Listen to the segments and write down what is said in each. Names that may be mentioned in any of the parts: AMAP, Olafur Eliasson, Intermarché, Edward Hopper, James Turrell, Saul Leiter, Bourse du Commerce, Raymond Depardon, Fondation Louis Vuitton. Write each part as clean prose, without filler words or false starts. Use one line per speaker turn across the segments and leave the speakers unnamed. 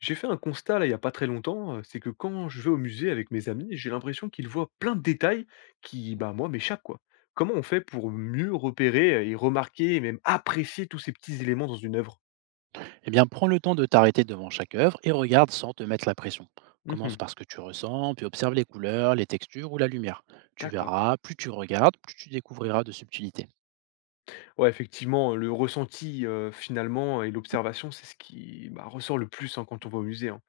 J'ai fait un constat là il y a pas très longtemps, c'est que quand je vais au musée avec mes amis, j'ai l'impression qu'ils voient plein de détails qui, bah, moi, m'échappent quoi. Comment on fait pour mieux repérer et remarquer et même apprécier tous ces petits éléments dans une œuvre?
Eh bien, prends le temps de t'arrêter devant chaque œuvre et regarde sans te mettre la pression. Commence
Mmh.
par ce que tu ressens, puis observe les couleurs, les textures ou la lumière. Tu
D'accord.
verras, plus tu regardes, plus tu découvriras de subtilités.
Ouais, effectivement, le ressenti, finalement, et l'observation, c'est ce qui, bah, ressort le plus, hein, quand on va au musée, hein.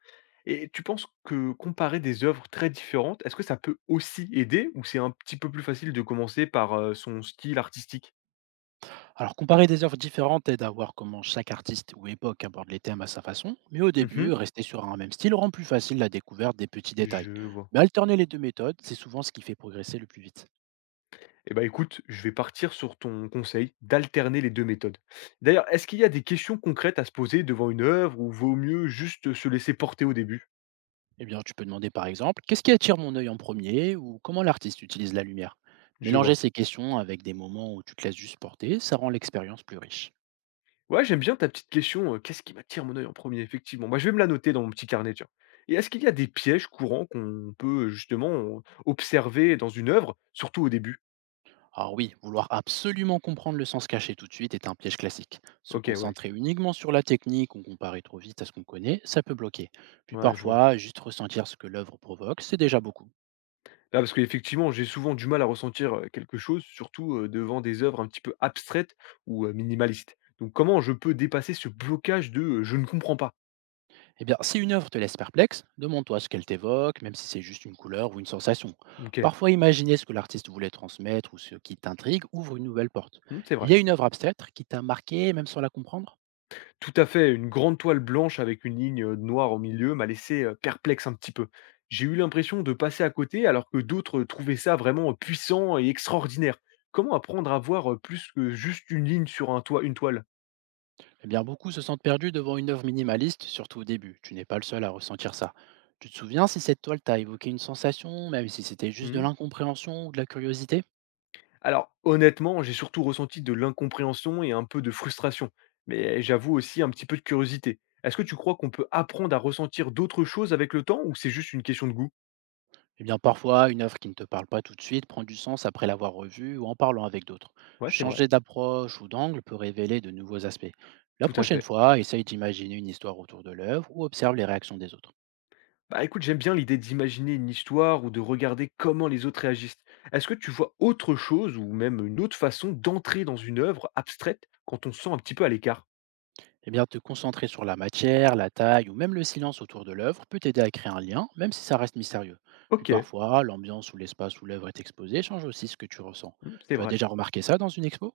Et tu penses que comparer des œuvres très différentes, est-ce que ça peut aussi aider ou c'est un petit peu plus facile de commencer par, son style artistique?
Alors, comparer des œuvres différentes aide à voir comment chaque artiste ou époque aborde les thèmes à sa façon, mais au
Mmh.
début, rester sur un même style rend plus facile la découverte des petits détails.
Je vois.
Mais alterner les deux méthodes, c'est souvent ce qui fait progresser le plus vite.
Eh ben, écoute, je vais partir sur ton conseil d'alterner les 2 méthodes. D'ailleurs, est-ce qu'il y a des questions concrètes à se poser devant une œuvre ou vaut mieux juste se laisser porter au début?
Eh bien, tu peux demander par exemple, qu'est-ce qui attire mon œil en premier ou comment l'artiste utilise la lumière?
Je
Mélanger
vois.
ces questions avec des moments où tu te laisses juste porter, ça rend l'expérience plus riche.
Ouais, j'aime bien ta petite question, qu'est-ce qui m'attire mon œil en premier. Effectivement, moi je vais me la noter dans mon petit carnet, tiens. Et est-ce qu'il y a des pièges courants qu'on peut justement observer dans une œuvre, surtout au début?
Alors oui, vouloir absolument comprendre le sens caché tout de suite est un piège classique. Se
OK, ouais,
concentrer uniquement sur la technique ou comparer trop vite à ce qu'on connaît, ça peut bloquer. Puis
ouais, je vois.
parfois, juste ressentir ce que l'œuvre provoque, c'est déjà beaucoup.
Ah, parce qu'effectivement, j'ai souvent du mal à ressentir, quelque chose, surtout, devant des œuvres un petit peu abstraites ou, minimalistes. Donc comment je peux dépasser ce blocage de, «Je ne comprends pas»?
Eh bien, si une œuvre te laisse perplexe, demande-toi ce qu'elle t'évoque, même si c'est juste une couleur ou une sensation.
OK,
Parfois, imaginer ce que l'artiste voulait transmettre ou ce qui t'intrigue ouvre une nouvelle porte.
mmh, c'est
Il
vrai.
y a une œuvre abstraite qui t'a marqué, même sans la comprendre?
Tout à fait, une grande toile blanche avec une ligne, noire au milieu m'a laissé, perplexe un petit peu. J'ai eu l'impression de passer à côté alors que d'autres, trouvaient ça vraiment, puissant et extraordinaire. Comment apprendre à voir, plus que juste une ligne sur un toit une toile?
Eh bien, beaucoup se sentent perdus devant une œuvre minimaliste, surtout au début. Tu n'es pas le seul à ressentir ça. Tu te souviens si cette toile t'a évoqué une sensation, même si c'était juste de
Mmh.
l'incompréhension ou de la curiosité?
Alors, honnêtement, j'ai surtout ressenti de l'incompréhension et un peu de frustration, mais j'avoue aussi un petit peu de curiosité. Est-ce que tu crois qu'on peut apprendre à ressentir d'autres choses avec le temps ou c'est juste une question de goût?
Eh bien, parfois, une œuvre qui ne te parle pas tout de suite prend du sens après l'avoir revue ou en parlant avec d'autres.
Ouais, c'est vrai,
Changer d'approche ou d'angle peut révéler de nouveaux aspects. La
tout à
prochaine
fait.
fois, essaye d'imaginer une histoire autour de l'œuvre ou observe les réactions des autres.
Bah écoute, j'aime bien l'idée d'imaginer une histoire ou de regarder comment les autres réagissent. Est-ce que tu vois autre chose ou même une autre façon d'entrer dans une œuvre abstraite quand on se sent un petit peu à l'écart?
Eh bien, te concentrer sur la matière, la taille ou même le silence autour de l'œuvre peut t'aider à créer un lien, même si ça reste mystérieux. Puis
Ok,
parfois, l'ambiance ou l'espace où l'œuvre est exposée change aussi ce que tu ressens.
hmm, c'est
Tu as
vrai.
déjà remarqué ça dans une expo?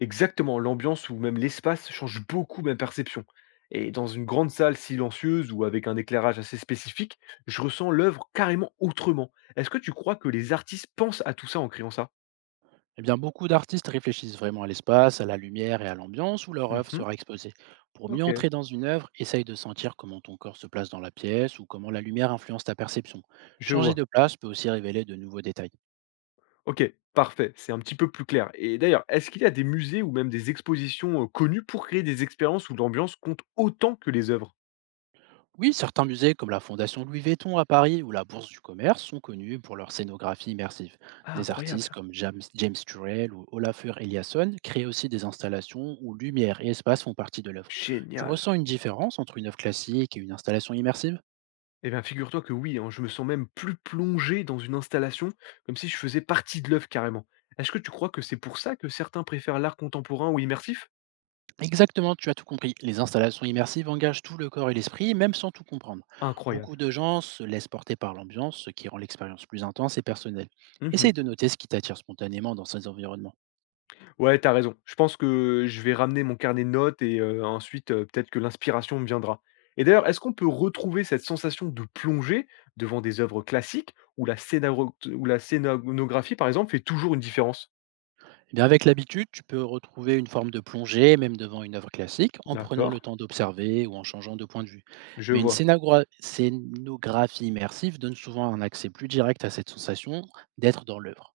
Exactement, l'ambiance ou même l'espace change beaucoup ma perception. Et dans une grande salle silencieuse ou avec un éclairage assez spécifique, je ressens l'œuvre carrément autrement. Est-ce que tu crois que les artistes pensent à tout ça en créant ça?
Eh bien, beaucoup d'artistes réfléchissent vraiment à l'espace, à la lumière et à l'ambiance où leur œuvre
Mhm.
sera exposée. Pour mieux
Ok,
entrer dans une œuvre, essaye de sentir comment ton corps se place dans la pièce ou comment la lumière influence ta perception.
je
Changer
vois.
de place peut aussi révéler de nouveaux détails.
Ok, parfait, c'est un petit peu plus clair. Et d'ailleurs, est-ce qu'il y a des musées ou même des expositions connues pour créer des expériences où l'ambiance compte autant que les œuvres?
Oui, certains musées comme la Fondation Louis Vuitton à Paris ou la Bourse du Commerce sont connus pour leur scénographie immersive.
Ah,
Des artistes
incroyable,
comme James Turrell ou Olafur Eliasson créent aussi des installations où lumière et espace font partie de l'œuvre. Tu
génial.
ressens une différence entre une œuvre classique et une installation immersive?
Eh bien, figure-toi que oui, hein, je me sens même plus plongé dans une installation, comme si je faisais partie de l'œuvre carrément. Est-ce que tu crois que c'est pour ça que certains préfèrent l'art contemporain ou immersif?
Exactement, tu as tout compris. Les installations immersives engagent tout le corps et l'esprit, même sans tout comprendre. Beaucoup
Incroyable.
de gens se laissent porter par l'ambiance, ce qui rend l'expérience plus intense et personnelle. Essaye
Mhm.
de noter ce qui t'attire spontanément dans ces environnements.
Ouais, t'as raison. Je pense que je vais ramener mon carnet de notes et ensuite, peut-être que l'inspiration me viendra. Et d'ailleurs, est-ce qu'on peut retrouver cette sensation de plongée devant des œuvres classiques où la, ou la scénographie, par exemple, fait toujours une différence?
Eh bien, avec l'habitude, tu peux retrouver une forme de plongée, même devant une œuvre classique, en prenant le
D'accord,
temps d'observer ou en changeant de point de vue.
je
Mais une
vois.
scénographie immersive donne souvent un accès plus direct à cette sensation d'être dans l'œuvre.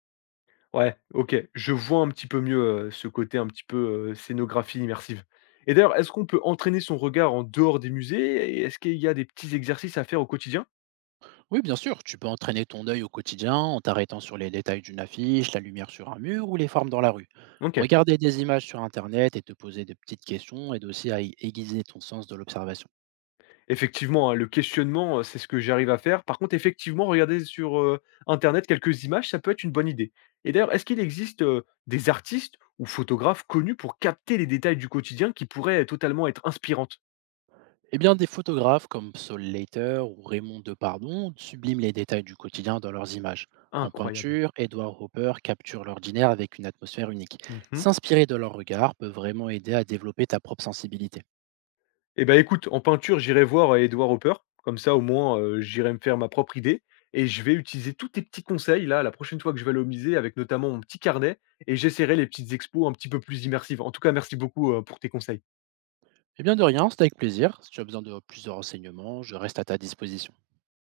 Ouais, OK. Je vois un petit peu mieux, ce côté un petit peu, scénographie immersive. Et d'ailleurs, est-ce qu'on peut entraîner son regard en dehors des musées et est-ce qu'il y a des petits exercices à faire au quotidien?
Oui, bien sûr, tu peux entraîner ton œil au quotidien en t'arrêtant sur les détails d'une affiche, la lumière sur un mur ou les formes dans la rue.
OK.
Regarder des images sur Internet et te poser de petites questions aide aussi à y aiguiser ton sens de l'observation.
Effectivement, hein, le questionnement, c'est ce que j'arrive à faire. Par contre, effectivement, regarder sur, internet quelques images, ça peut être une bonne idée. Et d'ailleurs, est-ce qu'il existe, des artistes ou photographes connus pour capter les détails du quotidien qui pourraient totalement être inspirantes?
Eh bien, des photographes comme Saul Leiter ou Raymond Depardon subliment les détails du quotidien dans leurs images. En
Incroyable.
peinture, Edward Hopper capture l'ordinaire avec une atmosphère unique.
Mmh.
S'inspirer de leur regard peut vraiment aider à développer ta propre sensibilité.
Eh ben écoute, en peinture, j'irai voir, Edward Hopper. Comme ça, au moins, j'irai me faire ma propre idée et je vais utiliser tous tes petits conseils, là, la prochaine fois que je vais aller au musée avec notamment mon petit carnet et j'essaierai les petites expos un petit peu plus immersives. En tout cas, merci beaucoup, pour tes conseils.
Eh bien, de rien, c'est avec plaisir. Si tu as besoin de plus de renseignements, je reste à ta disposition.